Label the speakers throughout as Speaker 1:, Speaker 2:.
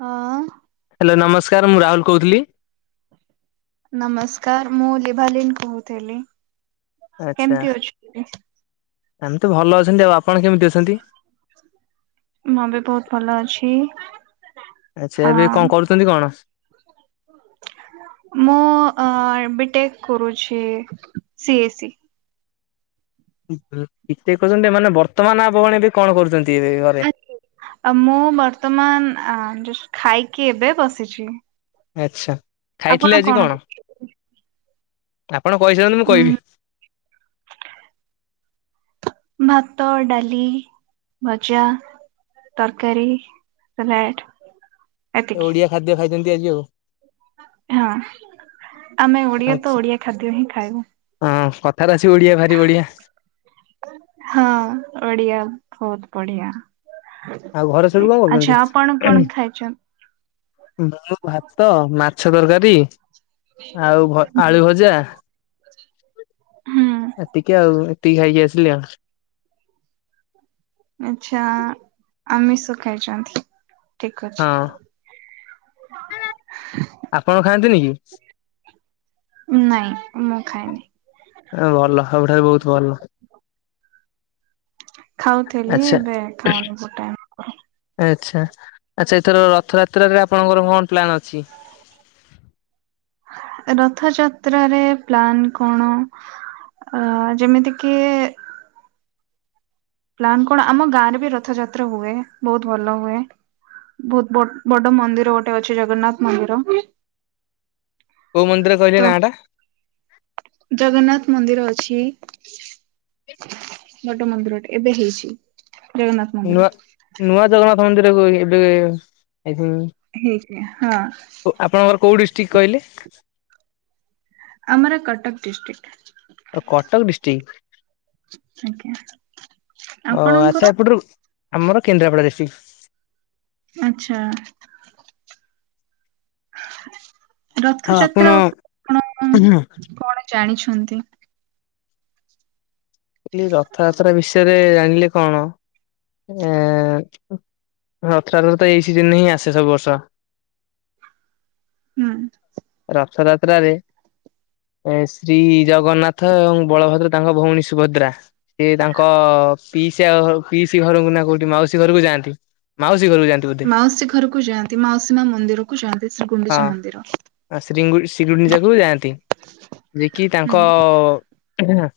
Speaker 1: ହଁ।
Speaker 2: ହାଲୋ ନମସ୍କାର। ମୁଁ ରାହୁଲ କହୁଥିଲି।
Speaker 1: ନମସ୍କାର। ମୁଁ ଲିଭାଲିନ କହୁଥିଲି। କେମତି ଅଛନ୍ତି?
Speaker 2: ଏମିତି ଭଲ ଅଛନ୍ତି ଆଉ ଆପ
Speaker 1: ମୁଁ ବି ବହୁତ ଭଲ ଅଛି।
Speaker 2: ଆଚ୍ଛା
Speaker 1: ଅ
Speaker 2: ଏବେ କଣ କରୁଚନ୍ତି କଣ?
Speaker 1: ମୁଁ ଅଁ ବିଟେକ୍ କରୁଛି C A C.
Speaker 2: B tech କରୁଚନ୍ତି ଯେ ମାନେ ବର୍ତ୍ତମାନ ଆପଣ ଏବେ କଣ କରୁଛନ୍ତି? ଏବେ ଘରେ?
Speaker 1: ମୁଁ କି ମୁଁ ବର୍ତ୍ତମାନ ଯଷ୍ଟ ଖାଇକି ଏବେ ବସିଛି।
Speaker 2: ଆଚ୍ଛା।
Speaker 1: ଆପଣ
Speaker 2: ଖାଇଥିଲେ ଆଜି କଣ?
Speaker 1: କରୁଛନ୍ତି?
Speaker 2: ଆପଣ କହିସାରନ୍ତୁ ମୁଁ
Speaker 1: ଉଁ
Speaker 2: କହିବି।
Speaker 1: ଭାତ, ଡାଲି, ଭଜା ତରକାରୀ, ସାଲାଡ଼।
Speaker 2: ଓଡିଆ ଖାଦ୍ୟ ଖାଇଛନ୍ତି ଆଜି ଆଉ।
Speaker 1: ହଁ ଆମେ ଓଡିଆ
Speaker 2: ଆଚ୍ଛା
Speaker 1: ତ ଓଡିଆ ଖାଦ୍ୟ ହିଁ ଖାଇବୁ।
Speaker 2: ହଁ କଥାରେ ଅଛି ଓଡିଆ ଭାରି ବଢିଆ
Speaker 1: ହଁ ଓଡ଼ିଆ ବହୁତ ବଢିଆ।
Speaker 2: ଆଉ ଘରେ ସବୁ କଁ
Speaker 1: ଆଚ୍ଛା ଆପଣ କଣ
Speaker 2: କରୁଚନ୍ତି?
Speaker 1: ଖାଇଛନ୍ତି
Speaker 2: ମୁଁ ଭାତ, ମାଛ ତରକାରୀ ଆଉ ଭ ଆଳୁ ଭଜା
Speaker 1: ହୁଁ।
Speaker 2: ଏତିକି ଆଉ ଏତିକି ଖାଇକି ଆସିଲି ଆଉ।
Speaker 1: ଆଚ୍ଛା ଆମିଷ ଖାଇଚନ୍ତି?
Speaker 2: ହଁ ଆପଣ ଖାଆନ୍ତିନି କି?
Speaker 1: ଉଁ ନାଇଁ ମୁଁ ଖାଏନି।
Speaker 2: ଏ ଭଲ ଏଗୁଡ଼ାବି ବହୁତ ଭଲ।
Speaker 1: ଖାଉଥିଲି
Speaker 2: ଆଚ୍ଛା
Speaker 1: ଏବେ ଖାଉନି ଗୋଟାଏ [unintelligible]
Speaker 2: ଆଚ୍ଛା, ଆଚ୍ଛା ଏଥର ରଥଯାତ୍ରାରେ ଆପଣଙ୍କର କଣ ପ୍ଲାନ୍ ଅଛି?
Speaker 1: ରଥଯାତ୍ରାରେ ପ୍ଲାନ୍ କଣ ଅ ଯେମିତି କିି ପ୍ଲାନ କଣ ଆମ ଗାଁ ରେ ବି ରଥଯାତ୍ରା ହୁଏ ବହୁତ ଭଲ ହୁଏ। ବହୁତ ବଡ୍ ବଡ ମନ୍ଦିର ଗୋଟେ ଅଛି ଜଗନ୍ନାଥ ମନ୍ଦିର
Speaker 2: କୋଉ ମନ୍ଦିର
Speaker 1: ତ
Speaker 2: କହିଲେ ନାଁଟା?
Speaker 1: ଜଗନ୍ନାଥ ମନ୍ଦିର ଅଛି।
Speaker 2: [inaudible]
Speaker 1: ବଡ଼ ମନ୍ଦିର ଟେ ଏବେ ହେଇଛି। ଜଗନ୍ନାଥ ମନ୍ଦିର
Speaker 2: ନୂଆ ନୂଆ ଜଗନ୍ନାଥ ମନ୍ଦିରକୁ ଏବେ
Speaker 1: ହେଇଛି ହଁ
Speaker 2: ଖାଇଥିଲି। ଆପଣଙ୍କର କୋଉ ଡିଷ୍ଟ୍ରିକ୍ କହିଲେ?
Speaker 1: ଆମର କଟକ ଡିଷ୍ଟ୍ରିକ।
Speaker 2: ଓ କଟକ ଡିଷ୍ଟ୍ରିକ।
Speaker 1: ଆଜ୍ଞା।
Speaker 2: ଓ
Speaker 1: ଆପଣଙ୍କର
Speaker 2: ଆଚ୍ଛା ଏପଟରୁ ଆମର କେନ୍ଦ୍ରାପଡ଼ା ଡିଷ୍ଟ୍ରିକ।
Speaker 1: ଆଚ୍ଛା।
Speaker 2: ଆଉ ଆପଣ
Speaker 1: ରଥଯାତ୍ରା ଉପରେ ଆପଣ
Speaker 2: କହିଲି
Speaker 1: କଣ ଜାଣିଛ ଛନ୍ତି?
Speaker 2: କହିଲି ରଥଯାତ୍ରା ବିଷୟରେ ଜାଣିଲେ କଣ ଏ ରଥଯାତ୍ରା ତ ଏଇ ସିଜିନରେ ହିଁ ଆସେ ସବୁ ବର୍ଷ।
Speaker 1: ହୁଁ
Speaker 2: ରଥଯାତ୍ରାରେ ଏ ଶ୍ରୀ ଜଗନ୍ନାଥ ଏବଂ ବଳଭଦ୍ର ତାଙ୍କ ଭଉଣୀ ସୁଭଦ୍ରା ସେ ତାଙ୍କ ପିଇସା ପିଇସି ଘରକୁ ନା କୋଉଠି ମାଉସୀ ଘରକୁ ଯାଆନ୍ତି ମାଉସୀ ଘରକୁ ଯାଆନ୍ତି ବୋଧେ
Speaker 1: ମାଉସୀ ଘରକୁ ଯାଆନ୍ତି। ମାଉସୀ ମା ମନ୍ଦିରକୁ ଯାଆନ୍ତି। ଶ୍ରୀ ଗୁଣ୍ଡିଚା ମନ୍ଦିର।
Speaker 2: ହଁ ଶ୍ରୀଗୁଣ୍ଡି ଶ୍ରୀଗୁଣ୍ଡିଚାକୁ ଯାଆନ୍ତି। ଯେ କିି
Speaker 1: ହୁଁ
Speaker 2: ତାଙ୍କ ଏହେ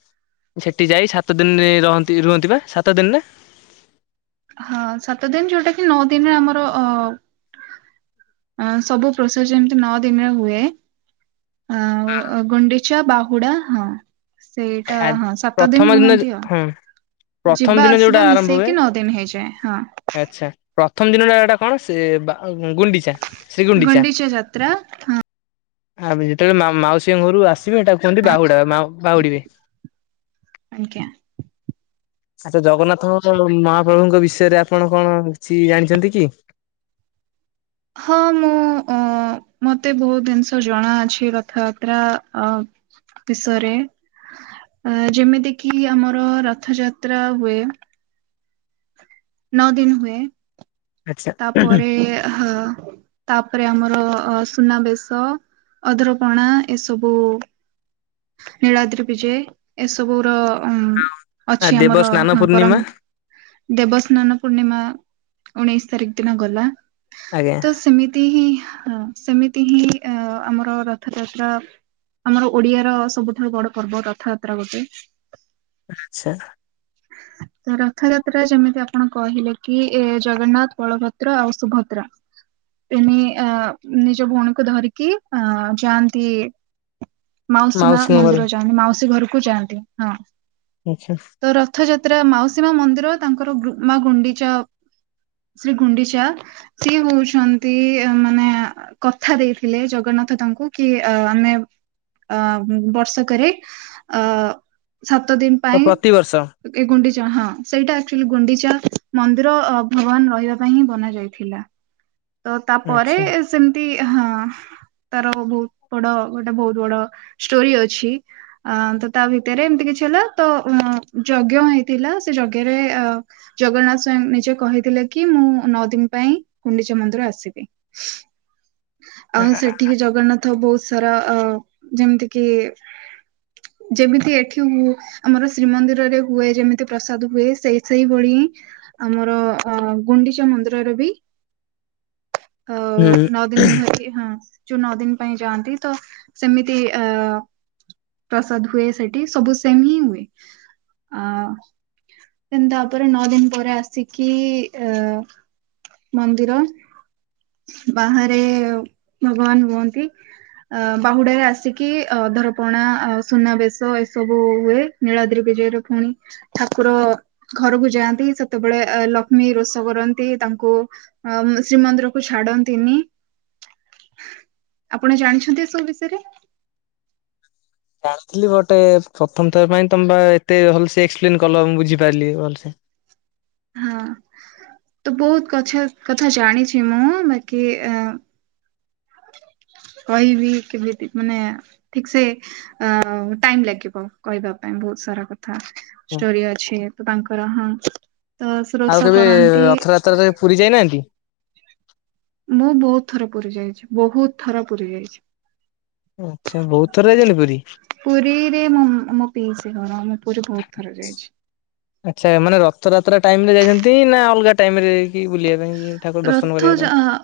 Speaker 2: ସେଠି ଯାଇ ସାତ ଦିନରେ ରହନ୍ତି ରୁହନ୍ତି ବା ସାତ ଦିନରେ?
Speaker 1: ହଁ ସାତ ଦିନ ଯୋଉଟା କି ନଅ ଦିନରେ ଆମର ଅ ଅ ସବୁ ପ୍ରୋସେସ ଯେମିତି ନଅ ଦିନରେ ହୁଏ। ଆଁ ଗୁଣ୍ଡିଚା ବାହୁଡ଼ା ହଁ। ସେଇଟା
Speaker 2: ଆ
Speaker 1: ହଁ ସାତ
Speaker 2: ପ୍ରଥମ
Speaker 1: ଦିନ ରୁହନ୍ତି ଆଉ।
Speaker 2: ହଁ ପ୍ରଥମ
Speaker 1: ଯିବା
Speaker 2: ଦିନ ଯୋଉଟା
Speaker 1: ଆସିବା
Speaker 2: ଆରମ୍ଭ ହୁଏ
Speaker 1: ମିଶେଇକି ନଅ ଦିନ ହେଇଯାଏ ହଁ।
Speaker 2: ଆଚ୍ଛା ପ୍ରଥମ ଦିନଟା ଏଟା କଣ ସେ ବା ଗୁଣ୍ଡିଚା ଶ୍ରୀଗୁଣ୍ଡିଚା।
Speaker 1: ଗୁଣ୍ଡିଚା ଯାତ୍ରା
Speaker 2: ଆ ଯେତେବେଳେ ମା ମାଉସୀଙ୍କ ଘରୁ ଆସିବେ ହେଟାକୁ କୁହନ୍ତି ବାହୁଡା ମା ବାହୁଡିିବେ।
Speaker 1: ଆଜ୍ଞା।
Speaker 2: ଆଚ୍ଛା ଜଗନ୍ନାଥଙ୍କ ମହାପ୍ରଭୁଙ୍କ ବିଷୟରେ ଆପଣ କଣ କିଛି ଜାଣିଛନ୍ତି କି? [inaudible]
Speaker 1: ହଁ ମୁଁ ଉଁ ମତେ ବହୁତ ଜିନିଷ ଜଣାଅଛି ରଥଯାତ୍ରା ଅ ବିଷରେ। ଅ ଯେମିତି କିି ଆମର ରଥଯାତ୍ରା ହୁଏ। ନଅ ଦିନ ହୁଏ।
Speaker 2: ଆଚ୍ଛା
Speaker 1: ତାପରେ ହଁ ତାପରେ ଆମର ଅ ସୁନାବେଶ, ଅଦ୍ରପଣା ଏସବୁ ନୀଳାଦ୍ରି ବିଜୟ ଏସବୁର ଅ
Speaker 2: ଆ
Speaker 1: ଅଛି
Speaker 2: ଦେବ
Speaker 1: ଆମର
Speaker 2: ସ୍ନାନ
Speaker 1: ହ
Speaker 2: ପୂର୍ଣ୍ଣିମା
Speaker 1: ପରମ ଦେବସ୍ନାନ ପୂର୍ଣ୍ଣିମା। ଉଣେଇଶ ତାରିଖ ଦିନ ଗଲା,
Speaker 2: ଆଜ୍ଞା
Speaker 1: ତ ସେମିତି ହିଁ ହଁ ସେମିତି ହିଁ ଆମର ରଥଯାତ୍ରା ଆମର ଓଡିଆ ର ସବୁଠାରୁୁ ବଡ ପର୍ବ ରଥଯାତ୍ରା ଗୋଟେ।
Speaker 2: ଆଚ୍ଛା
Speaker 1: [inaudible] ତ ରଥଯାତ୍ରା ଯେମିତି ଆପଣ କହିଲେ କି ଏ ଜଗନ୍ନାଥ, ବଳଭଦ୍ର ଆଉ ସୁଭଦ୍ରା ଏମୀ ଅ ନିଜ ଭଉଣୀକୁ ଧରିକି ଅ ଯାଆନ୍ତି। ମାଉସୀ ମା
Speaker 2: ମାଉସୀଙ୍କ ଘରେ
Speaker 1: ମନ୍ଦିର ଯାଆନ୍ତି, ମାଉସୀ ଘରକୁ ଯାଆନ୍ତି ହଁ।
Speaker 2: ଆଚ୍ଛା।
Speaker 1: ତ ରଥଯାତ୍ରା ମାଉସୀମା ମନ୍ଦିର ତାଙ୍କର ଗୁ ମା ଗୁଣ୍ଡିଚା ଶ୍ରୀ ଗୁଣ୍ଡିଚା ସିଏ ହଉଛନ୍ତି ମାନେ କଥା ଦେଇଥିଲେ ଜଗନ୍ନା ନାଥ ତାଙ୍କୁ କି ଆମେ ଅ ବର୍ଷକରେ ଅ ସାତ ଦିନ ପାଇଁ।
Speaker 2: ପ୍ରତିବର୍ଷ
Speaker 1: ଏ ଗୁଣ୍ଡିଚା ହଁ ସେଇଟା ଆକ୍ଚୁଲି ଗୁଣ୍ଡିଚା ମନ୍ଦିର ଭଗବାନ ରହିବା ପାଇଁ ହିଁ ବନା ଯାଇଥିଲା।
Speaker 2: [inaudible]
Speaker 1: ଅ ତାପରେ
Speaker 2: ଆଚ୍ଛା
Speaker 1: ସେମିତି ହଁ। ତାର ବହୁତ ବଡ ଗୋଟେ ବହୁତ ବଡ ଷ୍ଟୋରି ଅଛି ଅ ତ ତା ଭିତରେ ଏମତି କିଛି ଥିଲା ତ ଯଜ୍ଞ ହେଇଥିଲା ସେ ଯଜ୍ଞରେ ଅ ଜଗନ୍ନାଥ ସ୍ଵୟଂ ନିଜେ କହିଥିଲେ କି ମୁଁ ନଅ ଦିନ ପାଇଁ ଗୁଣ୍ଡିଚା ମନ୍ଦିର ଆସିବେ।
Speaker 2: [inaudible]
Speaker 1: ଆଉ ସେଠିକି ଜଗନ୍ନାଥ ବହୁତ ସାରା ଅ ଯେମିତି କିି ଯେମିତି ଏଠି ହୁ ଆମର ଶ୍ରୀମନ୍ଦିର ରେ ହୁଏ ଯେମିତି ପ୍ରସାଦ ହୁଏ। ସେ ସେଇଭଳି ଆମର ଅ ଗୁଣ୍ଡିଚା ମନ୍ଦିରର ବି।
Speaker 2: [inaudible]
Speaker 1: ଅ
Speaker 2: ହୁଁ।
Speaker 1: ନଅ ଦିନ ଧରି ହଁ। ଯୋଉ ନଅ ଦିନ ପାଇଁ ଯାଆନ୍ତି, ତ ସେମିତି ଅ ପ୍ରସାଦ ହୁଏ ସେଠି ସବୁ ସେମ ହିଁ ହୁଏ। ଆ ଦେନ୍ ତାପରେ ନଅ ଦିନ ପରେ ଆସିକି ଅ ମନ୍ଦିର ବାହାରେ ଭଗବାନ ହୁଅନ୍ତି। ଅ ବାହୁଡ଼ା ରେ ଆସିକି ଅ ଅଧରପଣା, ସୁନାବେଶ ଏସବୁ ହୁଏ। ନୀଳାଦ୍ରି ବିଜୟର ପୁଣି ଠାକୁର ଘରକୁ ଯାଆନ୍ତି, ସେତେବେଳେ ଲକ୍ଷ୍ମୀ ରୋଷ କରନ୍ତି ତାଙ୍କୁ ଅମ ଶ୍ରୀମନ୍ଦିରକୁ ଛାଡନ୍ତିନି।
Speaker 2: [inaudible]
Speaker 1: ଆପଣ ଜାଣିଛନ୍ତି ଏସବୁ ବିଷୟରେ?
Speaker 2: ଜାଣିଥିଲି ବଟ ଏ ପ୍ରଥମ ଥର ପାଇଁ ତମ ବା ଏତେ ଭଲସେ ଏକ୍ସପ୍ଲେନ କଲ ମୁଁ ବୁଝିପାରିଲି ଭଲସେ।
Speaker 1: ହଁ। ତ ବୋହୁତ କଛା କଥା ଜାଣିଛି ମୁଁ ବାକି ଆଁ କହିବି କେମିତି ମାନେ ଠିକ ସେ ଅ ଟାଇମ ଲାଗିବ କହିବା ପାଇଁ। ବୋହୁତ ସାରା କଥା
Speaker 2: ହଁ
Speaker 1: ଷ୍ଟୋରି ଅଛି ତ ତାଙ୍କର ହଁ। ତ ସେ
Speaker 2: ଆଉ
Speaker 1: ରୋଷ
Speaker 2: କେବେ
Speaker 1: କରନ୍ତି।
Speaker 2: ରଥଯାତ୍ରାରେ ପୁରୀ ଯାଇନାହାନ୍ତି?
Speaker 1: ମୁଁ ବୋହୁତ ଥର ପୁରି ଯାଇଛି ବୋହୁତ ଥର ପୁୀରି ଯାଇଛି।
Speaker 2: ଆଚ୍ଛା ବୋହୁତ ଥର। ଯାଇଛନ୍ତି ପୁରୀ
Speaker 1: ପୁରୀରେ ମୋ ମୋ ପିଇସି ଘର ମୁଁ ପୁରୀ ବୋହୁତ ଥର ଯାଇଛି।
Speaker 2: ଆଚ୍ଛା ମାନେ ରଥଯାତ୍ରା ଟାଇମ ରେ ଯାଇଛନ୍ତି ନା ଅଲଗା ଟାଇମ ରେ। କି ବୁଲିବା ପାଇଁ ଠାକୁର ଦର୍ଶନ
Speaker 1: ରଥ
Speaker 2: କରିବା
Speaker 1: ଜ୍ ହଁ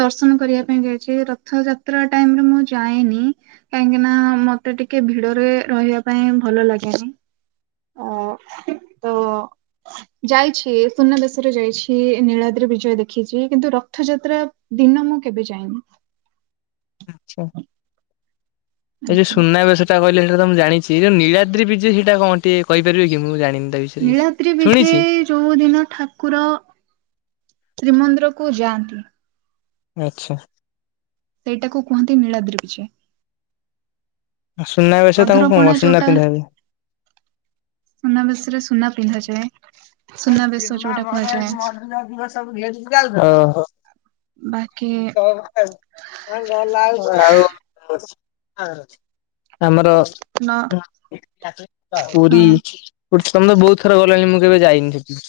Speaker 1: ଦର୍ଶନ କରିବା ପାଇଁ ଯାଇଛି ରଥ ଯାତ୍ ଯାତ୍ରା ଟାଇମ୍ ରେ ମୁଁ ଯାଏନି। କାହିଁକି ନା ମତେ ଟିକେ ଭିଡରେ ରହିବା ପାଇଁ ଭଲ ଲାଗେନି। ଅ ତ ଯାଇଛି ସୁନାବେେଶରେ ଯାଇଛି। ଇଏ ନୀଳାଦ୍ରି ବିଜୟ ଦେଖିଛି କିନ୍ତୁ ରଥଯାତ୍ରା ଦିନ ମୁଁ କେବେ ଯାଇନି।
Speaker 2: ଆଛା ଏ ଯୋଉ
Speaker 1: ଆଜ୍ଞା।
Speaker 2: ସୁନା ବେଶ ଟା କହିଲେ ସେଟା ତ ମୁଁ ଜାଣିଚ୍। ସେ ଯେଉଁ ନୀଳାଦ୍ରି ବିଯେ ସେଟା କଣ ଟିକଏ କହିପାରିବେ କି ମୁଁ ଜାଣିନି। ତା ବିଷୟରେ କିଛି।
Speaker 1: ନୀଳାଦ୍ରି ବିଜେ
Speaker 2: ଶୁଣିଛି।
Speaker 1: ଯୋଉ ଦିନ ଠାକୁର ଶ୍ରୀମନ୍ଦିର କୁ ଯାଆନ୍ତୁ।
Speaker 2: ଆଛା।
Speaker 1: ସେଇଟାକୁ କୁହନ୍ତି ନୀଳାଦ୍ରିବିଜେ।
Speaker 2: ଆଉ ସୁନାବେଶ ତାଙ୍କୁ
Speaker 1: ଅଧର
Speaker 2: କଣ
Speaker 1: ପଣା
Speaker 2: ସୁନା
Speaker 1: ଯୋଉଟା
Speaker 2: ପିନ୍ଧା ହୁଏ।
Speaker 1: ସୁନାବେେଶରେ ସୁନା ପିନ୍ଧାଯାଏ। ସେ [unintelligible]
Speaker 2: [unintelligible] ଅ ହ
Speaker 1: ବାକି
Speaker 2: [unintelligible] ଆଉ ବସିଚି ଆମର
Speaker 1: ନ ହଁ
Speaker 2: ପୁରୀ ପୁର୍ ତମେ ତ ବୋହୁତ ଥର ଗଲାଣି ମୁଁ କେବେ ଯାଇନି ସେଠି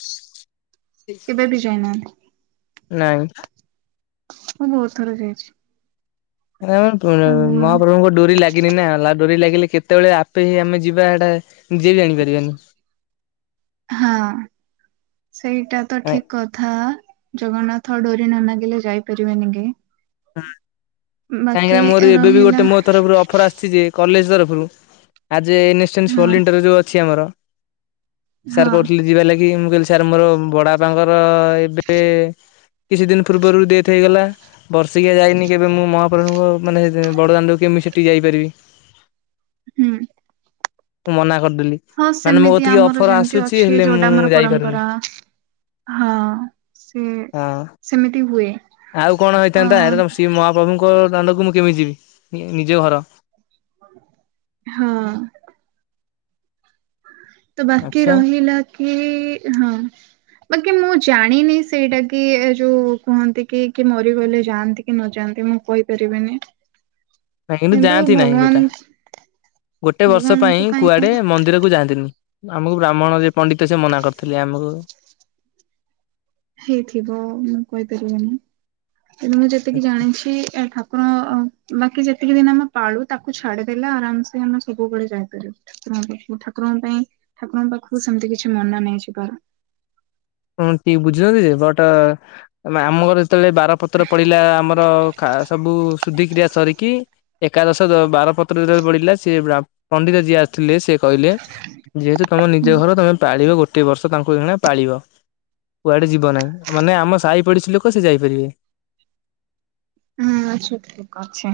Speaker 1: କେବେ ବି ଯାଇନାହାନ୍ତି।
Speaker 2: ନାଇଁ।
Speaker 1: ମୁଁ ବୋହୁତ ଥର ଯାଇଛି।
Speaker 2: [unintelligible]
Speaker 1: ଆଉ
Speaker 2: ମହାପ୍ରଭୁଙ୍କ ଡୋରି ଲାଗିନି ନା ଲଗ୍। ଡୋରି ଲାଗିଲେ କେତେବେଳେ ଆପେ ହି ଆମେ ଯିବା ହେଟା ନିଜେ ବି ଜାଣିପାରିବାନି।
Speaker 1: ହଁ ସେଇଟା ତ ଠିକ କଥା। ଜଗନ୍ନାଥ ଡୋରି ନ ନାଗିଲେ ଯାଇପାରିବେନି କେହି।
Speaker 2: ହଁ କାହିଁକିନା ମୋର ଏବେ ବି
Speaker 1: ରହିଲା
Speaker 2: ଗୋଟେ ମୋ ତରଫରୁ ଅଫର ଆସିଛି ଯେ କଲେଜ ତରଫରୁ ଆଜ ଏ ଏନଷ୍ଟେନ୍ସ
Speaker 1: ହଁ
Speaker 2: ଭଲିଣ୍ଟର ଯୋଉ ଅଛି ଆମର [unintelligible]
Speaker 1: ହଁ
Speaker 2: ସାର୍ କହୁଥିଲେ ଯିବା ଲାଗି ମୁଁ କହିଲି ସାର୍ ମୋର ବଡ ବାପାଙ୍କର ଏବେ କିଛି ଦିନ ପୂର୍ବରୁ ଡେଥ୍ ହେଇଗଲା। ବର୍ଷିକିଆ ଯାଇନି କେବେ ମୁଁ ମହାପ୍ରଭୁଙ୍କ ମାନେ ବଡ଼ଦାଣ୍ଡକୁ କେମିତି ସେଠିକି ଯାଇପାରିବି।
Speaker 1: ହୁଁ।
Speaker 2: ମୁଁ ମନା କରିଦେଲି
Speaker 1: ହଁ
Speaker 2: ମାନେ ମୋ
Speaker 1: ସେମିତି
Speaker 2: କତିକି
Speaker 1: ଆମର
Speaker 2: ଅଫର
Speaker 1: ଯେମିତି
Speaker 2: ଆସୁଛି
Speaker 1: ଅଛି
Speaker 2: ହେଲେ
Speaker 1: ଯୋଉଟା
Speaker 2: ମୁଁ
Speaker 1: ଆମର
Speaker 2: ଯାଇପାରୁନି।
Speaker 1: ପରମ୍ପରା ହଁ ସିଏ
Speaker 2: ହଁ
Speaker 1: ସେମିତି ହୁଏ।
Speaker 2: [unintelligible]
Speaker 1: ଅ
Speaker 2: ଶ୍ରୀ ମହାପ୍ରଭୁଙ୍କ ଦାଣ୍ଡକୁ ମୁଁ କେମିତି ଯିବି ନିଜ ଘର
Speaker 1: ହଁ। ତ ବାକି
Speaker 2: ଆଚ୍ଛା
Speaker 1: ରହିଲା କି ହଁ ବାକି ମୁଁ ଜାଣିନି ସେଇଟା କି ଏ ଯୋଉ କୁହନ୍ତି କି କିଏ ମରିଗଲେ ଯାଆନ୍ତି କି ନଯାଆନ୍ତି ମୁଁ କହିପାରିବି ବିନି।
Speaker 2: ନାଇଁ କିନ୍ତୁ ଯାଆନ୍ତି ନାହିଁ ସେଟା ଗୋଟେ ବର୍ଷ ପାଇଁ କୁଆଡେ ମନ୍ଦିର କୁ ଯାଆନ୍ତିନି ଆମକୁ ବ୍ରାହ୍ମଣ ଯେ ପଣ୍ଡିତ ସେ ମନା କରିଥିଲେ ଆମକୁ
Speaker 1: ହେଇଥିବ ମୁଁ କହିପାରିବନି। କିନ୍ତୁ ମୁଁ ଯେତିକି ଜାଣିଛି ଏ ଠାକୁର ଅ ବାକି ଯେ ଯେତିକି ଦିନ ଆମେ ପାଳୁ ତାକୁ ଛାଡ଼ିଦେଲେ ଆରାମସେ ଆମେ ସବୁବେଳେ ଯାଇପାରିବୁ ଠାକୁରଙ୍କ ପାଖକୁ ଠାକୁରଙ୍କ ପାଇଁ ଠାକୁରଙ୍କ ପାଖକୁ ସେମିତି କିଛି ମନା ନାଇଁ ଯିବାର।
Speaker 2: ହଁ କି ବୁଝୁଛନ୍ତି ଯେ ବଟ ଆମ ଘରେ ଯେତେବେଳେ ବାର ପତ୍ରପଡ଼ିଲା ଆମର ସବୁ ଶୁଧିକ୍ରିୟା ସରିକି ଏକାଦଶ ବାରପତ୍ର ଯେତେବେଳେ ପଡ଼ିଲା ସେ ବ୍ରାହ୍ମ ପଣ୍ଡିତ ଯିଏ ଆସିଥିଲେ ସେ କହିଲେ। ଯେହେତୁ ତମ ନିଜ
Speaker 1: ହୁଁ
Speaker 2: ଘର ତମେ ପାଳିବ ଗୋଟେ ବର୍ଷ ତାଙ୍କୁ ଜଣେ ପାଳିବ। କୁଆଡ଼େ ଯିବ ନାହିଁ ମାନେ ଆମ ସାହି ପୋଡ଼ିଶା ଲୋକ ସେ ଯାଇପାରିବେ।
Speaker 1: ହୁଁ ଆଛା ଠିକ ଅଛି।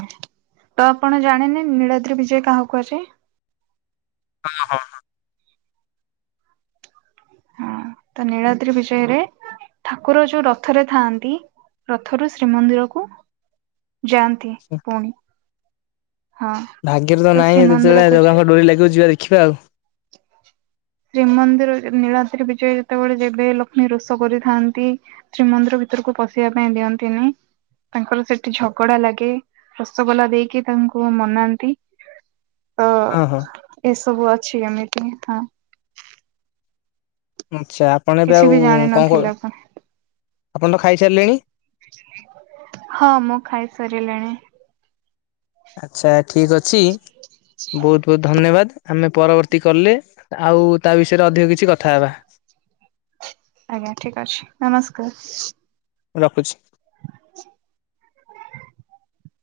Speaker 1: ତ ଆପଣ ଜାଣିନେ ନୀଳଦ୍ରି ବିଜୟ କାହାକୁ କୁହାଯାଏ?
Speaker 2: ହଁ ହଁ ହଁ।
Speaker 1: ହଁ ତ ନିଳାଦ୍ରି ବିଜୟରେ ଠାକୁର ଯୋଉ ରଥରେ ଥାଆନ୍ତି ରଥରୁ ଶ୍ରୀମନ୍ଦିର କୁ ଯାଆନ୍ତି ପୁଣି। ହଁ
Speaker 2: ଭାଗ୍ୟରେ ତ ନାହିଁ ଯେତେବେଳେ ଜଗାଙ୍କ ଡୋରୀ ଲାଗିବ ଯିବା ଦେଖିବା ଆଉ।
Speaker 1: ଶ୍ରୀମନ୍ଦିର ନୀଳାଦ୍ରି ବିଜୟ ଯେତେବେଳେ ଯିବେ ଲକ୍ଷ୍ମୀ ରୋଷ କରିଥାନ୍ତି ଶ୍ରୀମନ୍ଦିର ଭିତରକୁ ପଶିବା ପାଇଁ ଦିଅନ୍ତିନି। ତାଙ୍କର ସେଠି ଝଗଡ଼ା ଲାଗେ ରସଗୋଲା ଦେଇକି ତାଙ୍କୁ ମନାନ୍ତି।
Speaker 2: [inaudible]
Speaker 1: ତ
Speaker 2: ହଁ
Speaker 1: ଏସବୁ ଅଛି ଏମିତି ହଁ।
Speaker 2: ଆଚ୍ଛା ଆପଣ ଏବେ
Speaker 1: କିଛି
Speaker 2: ଆଉ
Speaker 1: ବି
Speaker 2: କଣ କ
Speaker 1: ଜାଣିନଥିଲେ ଆପଣ
Speaker 2: ଆପଣ ତ ଖାଇସାରିଲେଣି?
Speaker 1: ହଁ ମୁଁ ଖାଇସାରିଲିଣି।
Speaker 2: ଆଚ୍ଛା ଠିକ ଅଛି ବହୁତ ବହୁତ ଧନ୍ୟବାଦ ଆମେ ପରବର୍ତ୍ତୀ କଲ୍ ରେ ଆଉ ତା ବିଷୟରେ ଅଧିକ କିଛି କଥା ହେବା।
Speaker 1: ଆଜ୍ଞା। ଠିକ ଅଛି ନମସ୍କାର।
Speaker 2: ରଖୁଛି।
Speaker 1: [unintelligible]